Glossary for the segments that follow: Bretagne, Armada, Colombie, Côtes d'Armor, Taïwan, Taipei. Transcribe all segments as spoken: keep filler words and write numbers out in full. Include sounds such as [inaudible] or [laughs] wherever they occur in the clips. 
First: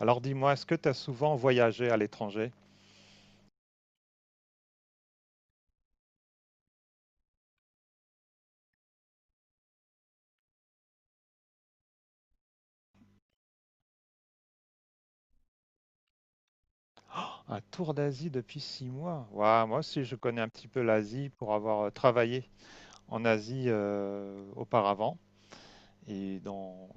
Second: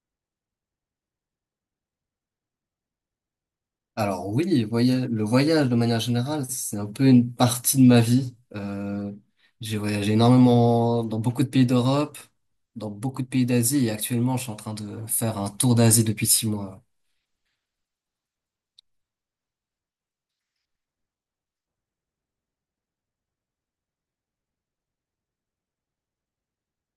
Alors dis-moi, est-ce que tu as souvent voyagé à l'étranger? Alors oui, voya- le voyage de manière générale, c'est un peu une partie de ma vie. Euh, j'ai voyagé énormément dans beaucoup de pays d'Europe, dans beaucoup de pays d'Asie et actuellement je suis en train de faire un tour d'Asie depuis six mois. Un tour d'Asie depuis six mois. Ouah, moi aussi, je connais un petit peu l'Asie pour avoir euh, travaillé en Asie euh, auparavant. Et dans,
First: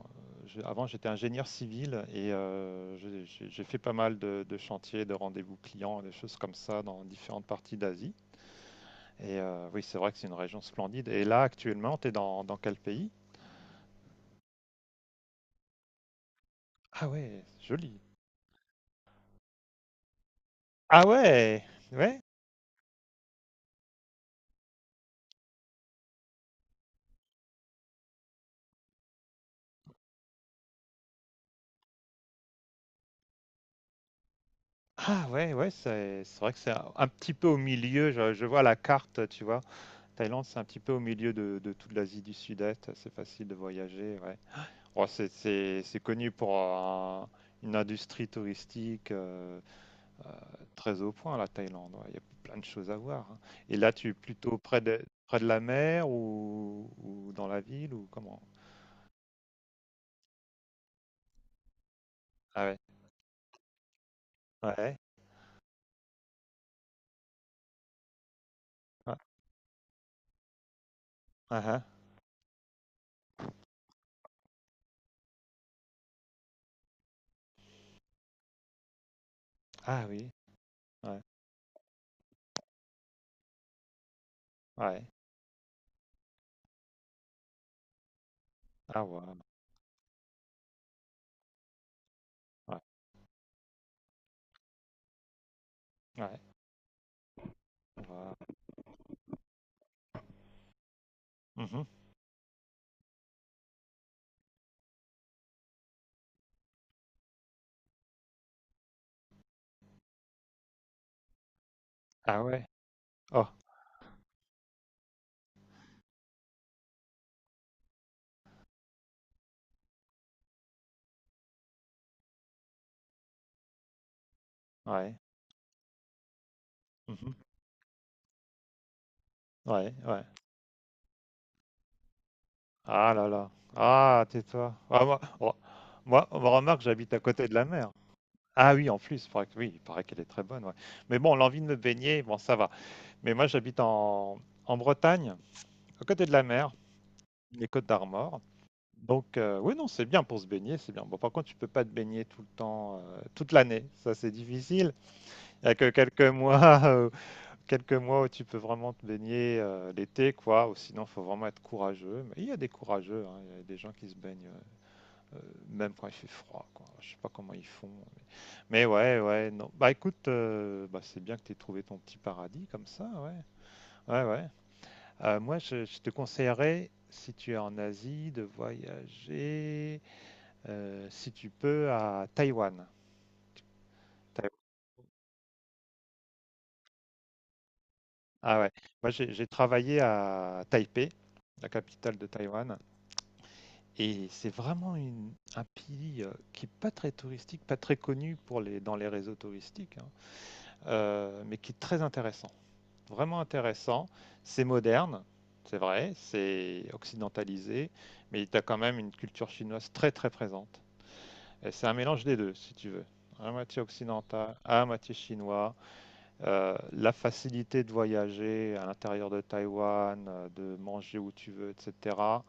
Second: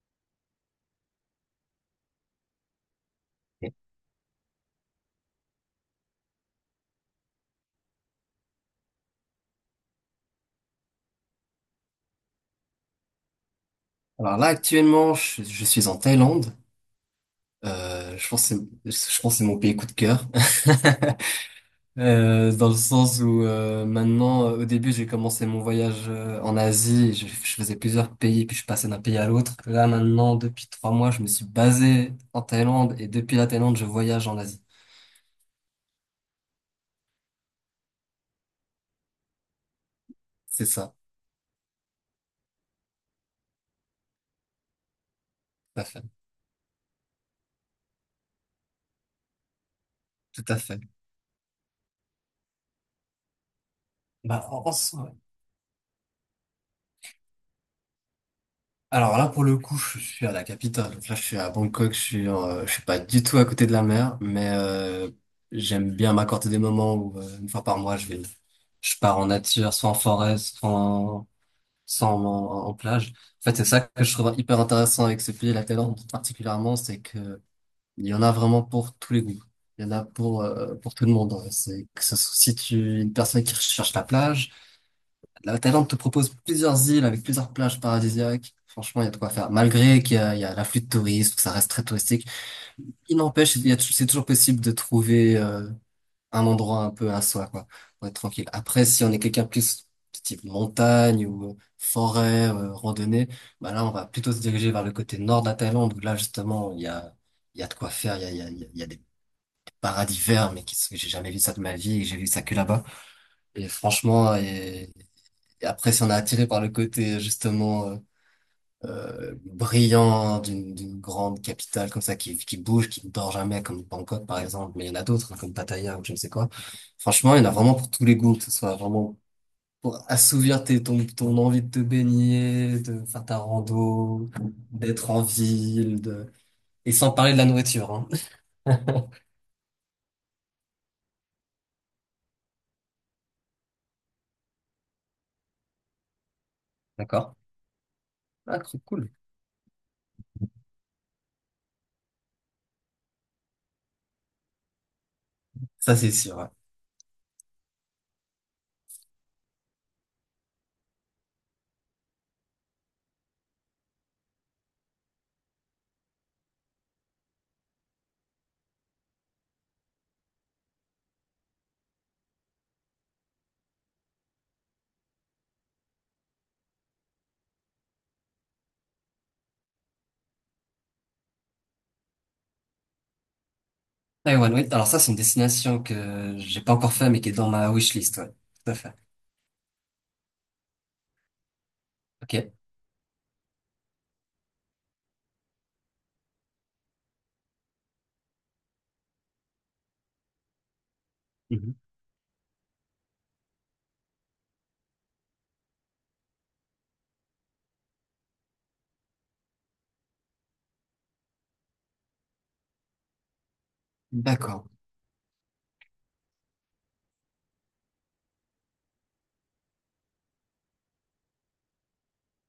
je- avant, j'étais ingénieur civil et euh, j'ai j'ai- j'ai fait pas mal de, de chantiers, de rendez-vous clients, des choses comme ça dans différentes parties d'Asie. Et euh, oui, c'est vrai que c'est une région splendide. Et là, actuellement, tu es dans, dans quel pays? Alors là actuellement je, je suis en Thaïlande. Ah ouais, joli. Euh, je pense que c'est, je pense que c'est mon pays coup de cœur. Ah [laughs] ouais, ouais. Euh, dans le sens où euh, maintenant, euh, au début, j'ai commencé mon voyage euh, en Asie, et je, je faisais plusieurs pays, puis je passais d'un pays à l'autre. Là, maintenant, depuis trois mois, je me suis basé en Thaïlande, et depuis la Thaïlande, je voyage en Asie. Ah ouais, ouais, c'est c'est vrai que c'est un, un petit peu au milieu. Je, je vois la carte, tu vois. Thaïlande, c'est un C'est petit peu ça, au milieu de, de toute l'Asie du Sud-Est. C'est facile de voyager, ouais. Bon, c'est tout c'est- à c'est fait, connu pour un- une industrie touristique euh, euh, tout à fait. très au point, la Thaïlande. Ouais. Il y a plein de choses à voir, hein. Et là, tu es Bah, plutôt en- en près de, soi, ouais. près de la mer ou, ou dans la ville ou comment? Alors là, pour le coup, je suis à la capitale. Donc là, je suis à Bangkok, je suis, en- Ah euh, je ouais, suis pas du tout à côté de la mer, mais ouais, ouais. euh, j'aime bien m'accorder des moments où, euh, une fois par mois, je vais, je pars en nature, soit en forêt, soit en Ah, ah. sans en, en plage. En fait, c'est ça que je trouve hyper intéressant avec ce pays, la Thaïlande particulièrement, c'est que il y en a vraiment pour tous les goûts. Il y en a Ah oui, pour euh, pour tout le ouais, monde, hein. C'est que ce soit si tu es une personne qui recherche la plage, ouais. la Thaïlande te propose plusieurs îles avec plusieurs plages paradisiaques. Franchement, Ah il y a de ouais, quoi faire. Malgré qu'il y a, il y a l'afflux de touristes, que ça reste très touristique, ouais, il n'empêche, il y a tou- c'est toujours possible de trouver euh, ouais, un ouais. endroit un peu à soi, quoi, pour être tranquille. Après, si on est quelqu'un plus type montagne ou euh, Mhm. forêt, euh, randonnée, bah là, on va plutôt se diriger vers le côté nord de la Thaïlande, où là, justement, il y a, il y a de quoi faire, il y a, il y a, il y a il y a des paradis verts, mais qui, sont- j'ai jamais vu ça de ma vie, et j'ai vu Ah ça que ouais. là-bas. Ah, Et franchement, et, et après, si on est attiré par le côté, justement, euh, euh, brillant d'une d'une grande capitale comme ça qui, qui bouge, qui ne dort jamais comme Bangkok par exemple, mais il y en a ouais. d'autres hein, comme Pattaya ou je ne sais quoi. Mhm. Franchement, il y en a vraiment pour tous les goûts, que ce soit vraiment Ouais, pour ouais. assouvir tes, ton, ton envie de te baigner, de Ah faire là ta là. Ah, rando, tais-toi. Ah, d'être moi, en oh, ville, moi, de... on remarque, et sans j'habite à parler de la côté de la mer. nourriture, hein. Ah oui, en plus, il paraît que- oui, il paraît qu'elle est très bonne, ouais. Mais bon, l'envie de me baigner, bon, ça va. Mais moi, j'habite en, en Bretagne, à côté de la mer, [laughs] D'accord? les Côtes d'Armor. Ah, trop cool. Donc, euh, oui, non, c'est bien pour se baigner, c'est bien. Bon, par contre, tu peux pas te baigner tout le temps, euh, toute l'année. Ça, c'est difficile. Il y a que Ça, c'est quelques sûr, ouais. mois [laughs] quelques mois où tu peux vraiment te baigner euh, l'été, quoi. Ou sinon, faut vraiment être courageux. Mais il y a des courageux, hein. Il y a des gens qui se baignent euh, euh, même quand il fait froid, quoi. Je sais pas comment ils font. Mais, mais ouais, ouais, non. Bah écoute, euh, bah, c'est bien que tu aies trouvé ton petit paradis comme ça, ouais. Ouais, ouais. Euh, moi, je, je te conseillerais, si tu es en Asie, de voyager, euh, si tu peux, à Taïwan. Taï- Taïwan, oui. Alors ça, c'est une destination que j'ai pas encore fait, mais qui est dans ma wishlist, ouais. Ah ouais. Tout à fait. Moi, j'ai j'ai travaillé à Taipei, la capitale de Ok. Taïwan. Et c'est vraiment une un pays, heu, qui est pas très touristique, pas très connu pour les dans les réseaux touristiques, hein, heu, mais qui Mhm. est très intéressant, vraiment intéressant. C'est moderne, c'est vrai, c'est occidentalisé, mais tu as quand même une culture chinoise très, très présente et c'est un mélange des deux, si tu veux. À moitié occidental, D'accord. à moitié chinois, heu, la facilité de voyager à l'intérieur de Taïwan, heu, de manger où tu veux et cetera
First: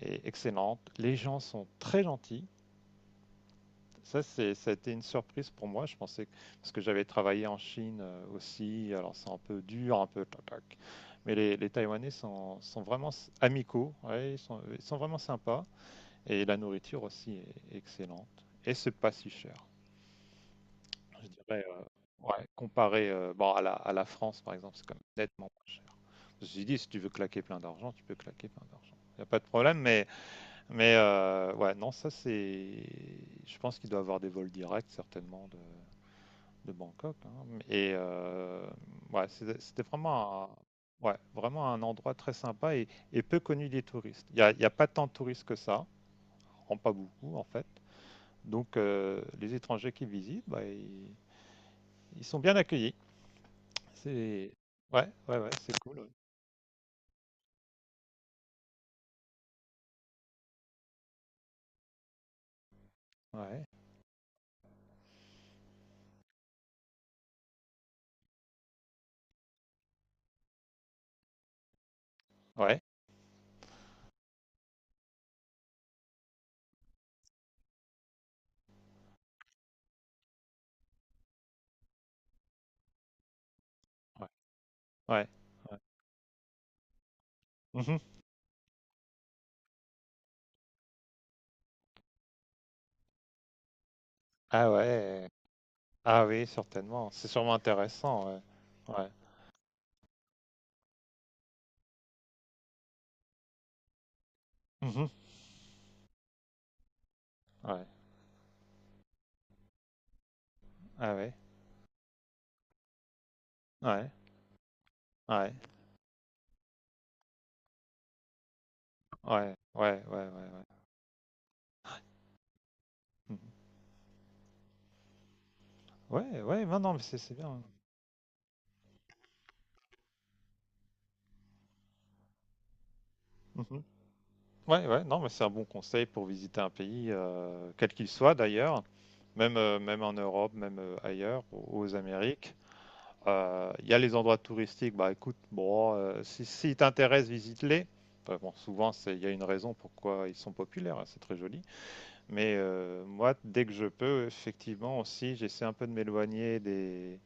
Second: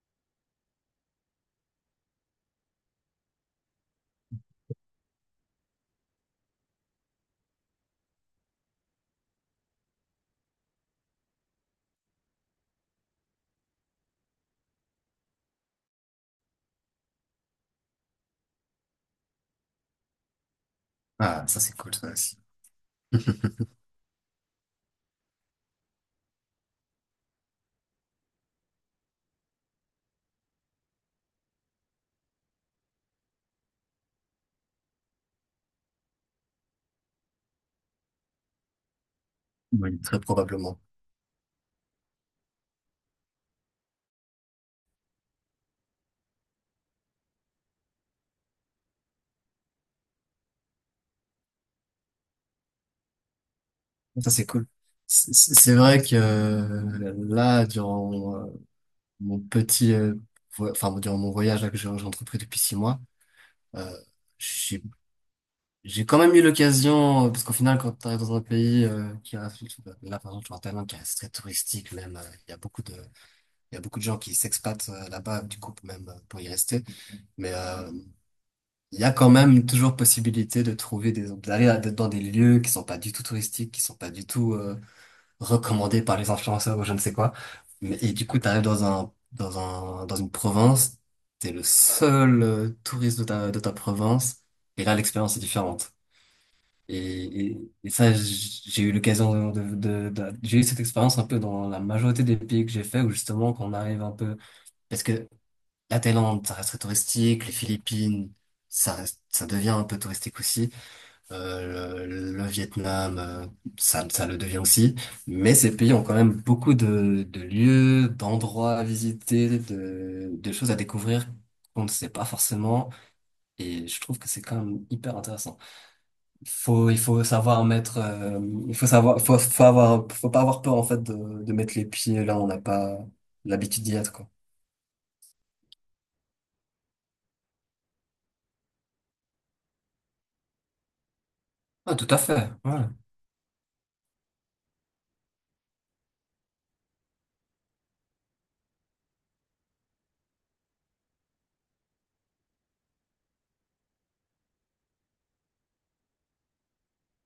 est excellente. Les gens sont très gentils. Ça, c'est, ça a été une surprise pour moi. Je pensais que, parce que j'avais travaillé en Chine euh, aussi, alors c'est un peu dur, un peu tac, tac. Mais les, les Taïwanais sont, sont vraiment s- amicaux, ouais, ils sont, ils sont vraiment sympas. Et la nourriture aussi est excellente. Et c'est pas si cher. Je Ah, ça, dirais, c'est euh, cool, ça aussi. ouais, comparé euh, bon, [laughs] à la, à la France, par exemple, c'est quand même nettement moins cher. Je me suis dit, si tu veux claquer plein d'argent, tu peux claquer plein d'argent. Il n'y a pas de problème, mais, mais euh, ouais, non, ça c'est. Je pense qu'il doit avoir des vols directs, certainement, de, de Bangkok, hein. Et euh, ouais, c'était c'était Oui, très vraiment, probablement. un, ouais, vraiment un endroit très sympa et, et peu connu des touristes. Il n'y a, il y a pas tant de touristes que ça, en pas beaucoup en fait. Donc euh, les étrangers qui visitent, bah, ils, ils sont bien accueillis. Ça, c'est C'est cool. ouais, C'est ouais, ouais, c'est- c'est c'est vrai cool. que euh, là, durant euh, mon petit, euh, vo- enfin, durant mon voyage là, que j'ai j'ai entrepris depuis six mois, Ouais, euh, j'ai j'ai quand même eu l'occasion, euh, parce qu'au final, quand tu arrives dans un pays euh, qui reste, là, par exemple, je suis en Thaïlande, qui reste très touristique, même, euh, il y a ouais, beaucoup de, il y a beaucoup de gens qui s'expatent euh, là-bas, du coup, même euh, pour y rester. Mais euh, il y a quand même toujours possibilité de trouver des, d'aller à- dans des lieux qui sont pas du tout touristiques, qui sont pas ouais, du tout euh, ouais. Ouais. recommandé par les influenceurs ou je ne sais quoi. Mais- Mhm. Et du coup, t'arrives dans un, dans un, dans une province, t'es le seul euh, touriste de ta, de ta province, Ah et là, ouais, l'expérience est différente. ah oui, certainement. C'est Et, sûrement et, et ça, intéressant. Ouais, j- j'ai eu ouais. l'occasion de, de, de- j'ai eu cette expérience un peu dans la majorité des pays que j'ai fait, où justement, qu'on arrive un peu, parce Mhm. que la Thaïlande, ça reste très touristique, les Ouais, Philippines, ça reste, ça devient un peu touristique aussi. ah ouais, Euh, le, le Vietnam, euh, ça, ouais, ça le devient aussi. ouais, ouais, Mais ces pays ont quand même beaucoup de, de lieux, d'endroits à ouais, visiter, ouais, ouais, ouais, de, de ouais. choses à découvrir qu'on ne sait pas forcément. Mmh. Et je trouve que c'est quand même hyper intéressant. Ouais, ouais, non, Faut, non, il mais c'est faut c'est bien. savoir mettre, euh, il faut savoir, faut, faut avoir, faut pas avoir peur en fait de, de mettre les pieds là où on n'a pas Mhm. l'habitude d'y être, quoi. Ouais, ouais, non, mais c'est un bon conseil pour visiter un pays, euh, quel qu'il soit d'ailleurs, même, euh, même en Europe, même euh, ailleurs, aux, aux Ah, tout à fait. Amériques. Ouais, Euh, Il y a les endroits touristiques, bah écoute, bon, euh, si, si t'intéresse, visite-les. Enfin, bon, souvent, c'est, il y a une raison pourquoi ils sont populaires, hein, c'est très joli. Mais euh, moi, dès que je peux, effectivement, aussi, j'essaie un peu de m'éloigner des,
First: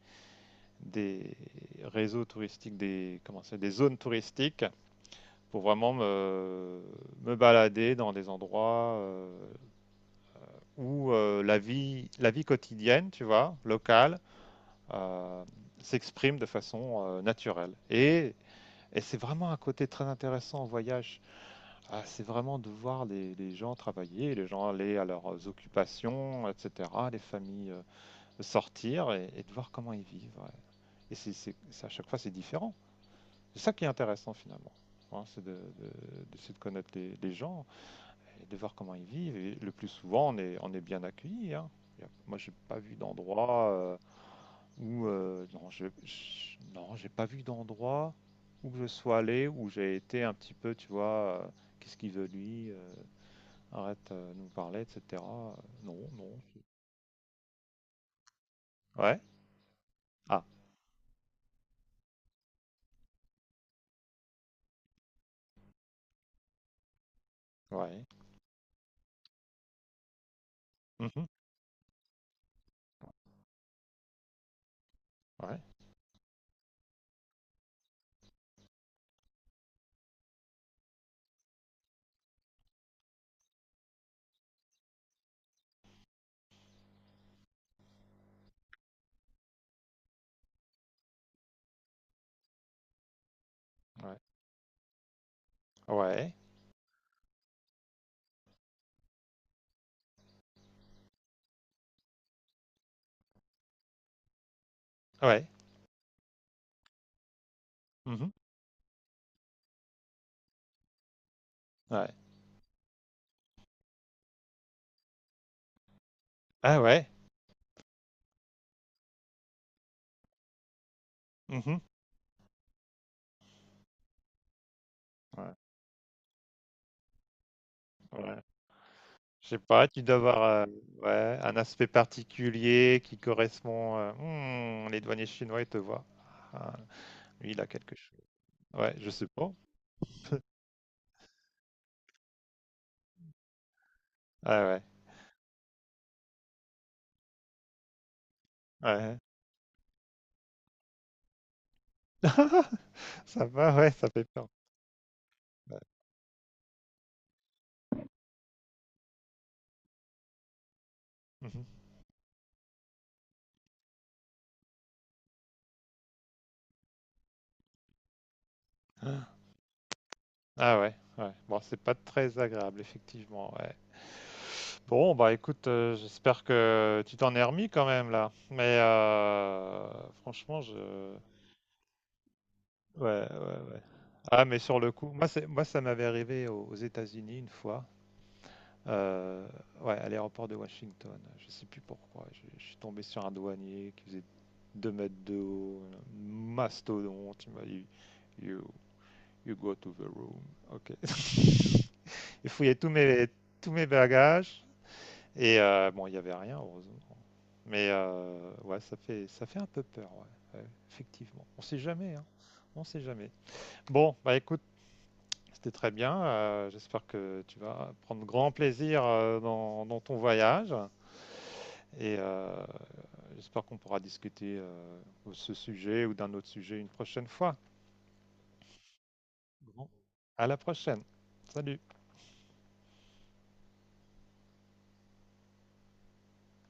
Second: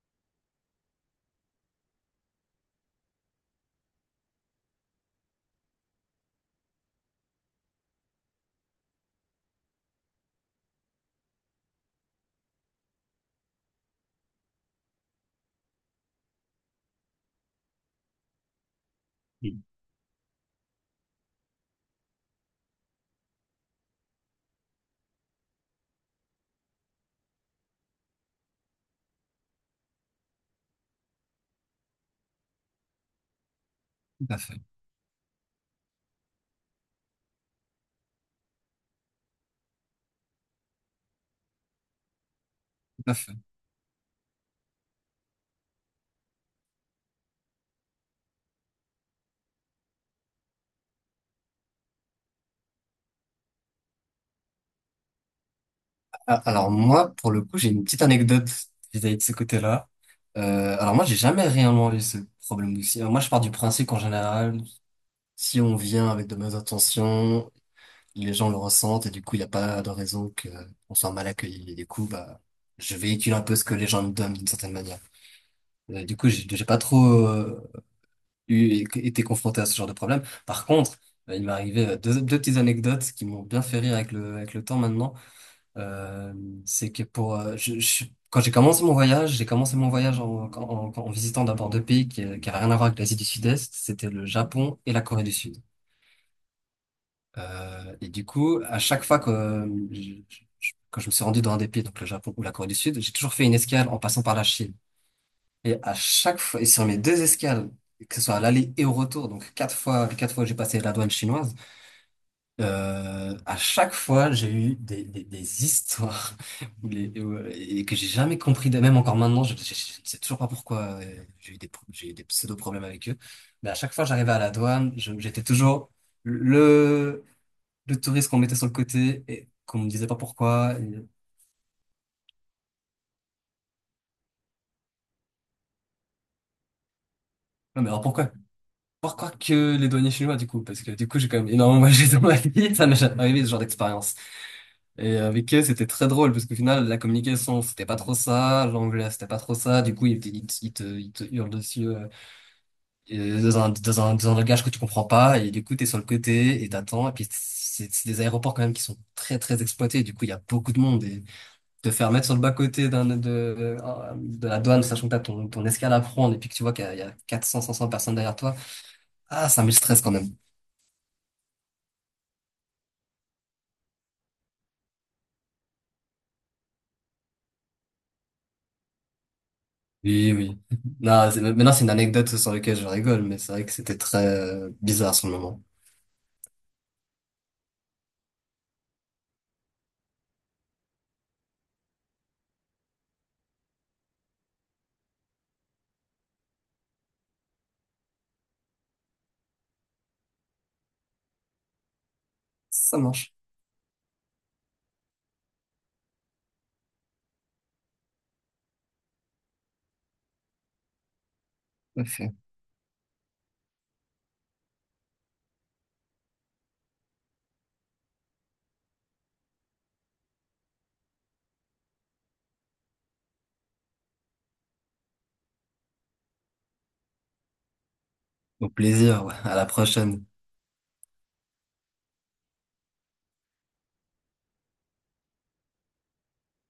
des réseaux touristiques, des, comment c'est, des zones touristiques pour vraiment me, me balader dans des endroits euh, où euh, la, vie, la vie quotidienne, tu vois, locale, euh, s'exprime de façon euh, naturelle. Et, et c'est vraiment un Mm, côté très intéressant en voyage. Ah, c'est vraiment de voir les, les gens travailler, les gens aller à leurs occupations, et cetera, les familles euh, sortir et, et de voir comment ils vivent, ouais. Et c'est, c'est- c'est- à chaque fois, c'est différent. C'est ça qui est tout intéressant à fait, finalement. Hein, c'est de, de- d'essayer de connaître les, les gens et de voir comment ils vivent. Et le plus souvent, on est, on est bien accueilli, hein. Y a- Moi, j'ai pas vu tout à fait. d'endroit euh, où euh, non, je, je- non, j'ai pas vu d'endroit où que je sois allé où j'ai été un petit peu, tu vois, euh, qu'est-ce qu'il veut lui, euh, arrête euh, de nous parler, et cetera. Euh, non, non, Ah, c'est- alors moi, pour le coup, j'ai une petite anecdote vis-à-vis Ouais. de ce côté-là. Ah, Euh, alors moi, j'ai jamais réellement eu ce problème aussi. Moi, je pars du principe qu'en général, si on vient avec de bonnes intentions, ouais. les gens le ressentent et du coup, il n'y a pas de raison que on soit Mhm. mal accueilli. Et du coup, bah, je véhicule un peu ce que les gens me donnent d'une certaine manière. Ouais. Euh, du coup, j'ai j'ai pas trop euh, eu été confronté à ce genre de problème. Par contre, euh, il m'est arrivé euh, deux, deux petites anecdotes qui m'ont bien fait rire avec le avec le temps maintenant. Euh, c'est que pour euh, je, je- quand j'ai commencé mon voyage, j'ai commencé mon voyage en, en, en- en visitant d'abord deux pays qui, qui avaient rien à voir avec l'Asie du Sud-Est, c'était Ouais. le Japon et la Corée du Sud. Ouais. Euh, et du coup, à chaque fois que euh, je- je- quand je me suis rendu dans un des pays, donc le Japon ou la Corée du Sud, j'ai toujours fait une escale en passant par la Chine. Ouais. Et à chaque fois, et sur mes deux escales, que ce Mhm. soit à l'aller et au retour, donc quatre fois, les quatre fois que j'ai passé la douane chinoise. Ouais. Euh, à chaque fois, j'ai eu des, des, des histoires Ah [laughs] où ouais. les, où- et que j'ai jamais compris, même encore maintenant, je, je- je ne sais toujours pas pourquoi euh, j'ai eu des, Mhm. pro- j'ai eu des pseudo-problèmes avec eux. Mais à chaque fois, j'arrivais à la douane, je- j'étais Ouais. toujours le, le touriste qu'on Ouais. mettait sur le côté et Je sais qu'on pas, me tu disait pas dois avoir euh, pourquoi. Et- ouais, un aspect particulier qui correspond. euh, Hmm, les douaniers chinois, ils te voient. Ah, lui, il a Non, mais quelque alors chose. pourquoi? Ouais, je sais Pourquoi pas. que les douaniers chinois, du coup? Parce que du coup, j'ai quand même énormément [laughs] voyagé dans ma vie, ça m'est jamais arrivé ce genre d'expérience. Ah ouais, Et avec eux, c'était très drôle parce qu'au final, la communication, c'était pas trop ça, l'anglais, ouais. c'était pas trop ça. Du coup, ils te, ils te, ils te, ils te hurlent dessus euh, euh, Ça dans un, va, ouais, dans ça un, fait dans un peur. langage que tu comprends pas. Et du coup, Ouais. t'es sur le côté et t'attends. Et puis, c'est c'est des aéroports quand même qui sont très, très exploités. Du coup, il y a beaucoup de monde. Et Mhm. te faire mettre sur le bas-côté d'un, de, de, de la douane, sachant que t'as ton, ton escale à prendre et puis que tu vois qu'il y a, il y a quatre cents, cinq cents personnes derrière toi, ah, ça met le stress quand même. Ah ouais, ouais. Bon, c'est pas très agréable, effectivement. Ouais. Bon, bah écoute, euh, j'espère que tu t'en es remis quand même là. Mais euh, Oui, franchement, oui. je. [laughs] Non, c'est- Maintenant, c'est une anecdote sur laquelle je rigole, Ouais, mais c'est ouais, vrai que ouais. c'était très Ah, mais euh, sur le coup, bizarre moi, sur le c'est, moment. moi, ça m'avait arrivé aux, aux États-Unis une fois. Euh, ouais, à l'aéroport de Washington. Je sais plus pourquoi. Je, je suis tombé sur un douanier qui faisait deux mètres de haut, un mastodonte. Il m'a dit you, you go to the room. Ok. [laughs] Il fouillait tous Ça mes, marche. tous mes bagages. Et euh, bon, il n'y avait rien, heureusement. Mais euh, ouais, ça fait, ça fait un peu peur, ouais. Ouais, effectivement. On ne sait jamais, hein. Parfait. On sait jamais. Bon, bah écoute, c'était très bien. Euh, J'espère que tu vas prendre grand plaisir euh, dans, dans ton voyage. Et euh, j'espère qu'on pourra discuter euh, de ce sujet ou d'un autre sujet une prochaine fois. Au plaisir, ouais. À la Grand. prochaine. À la prochaine. Salut.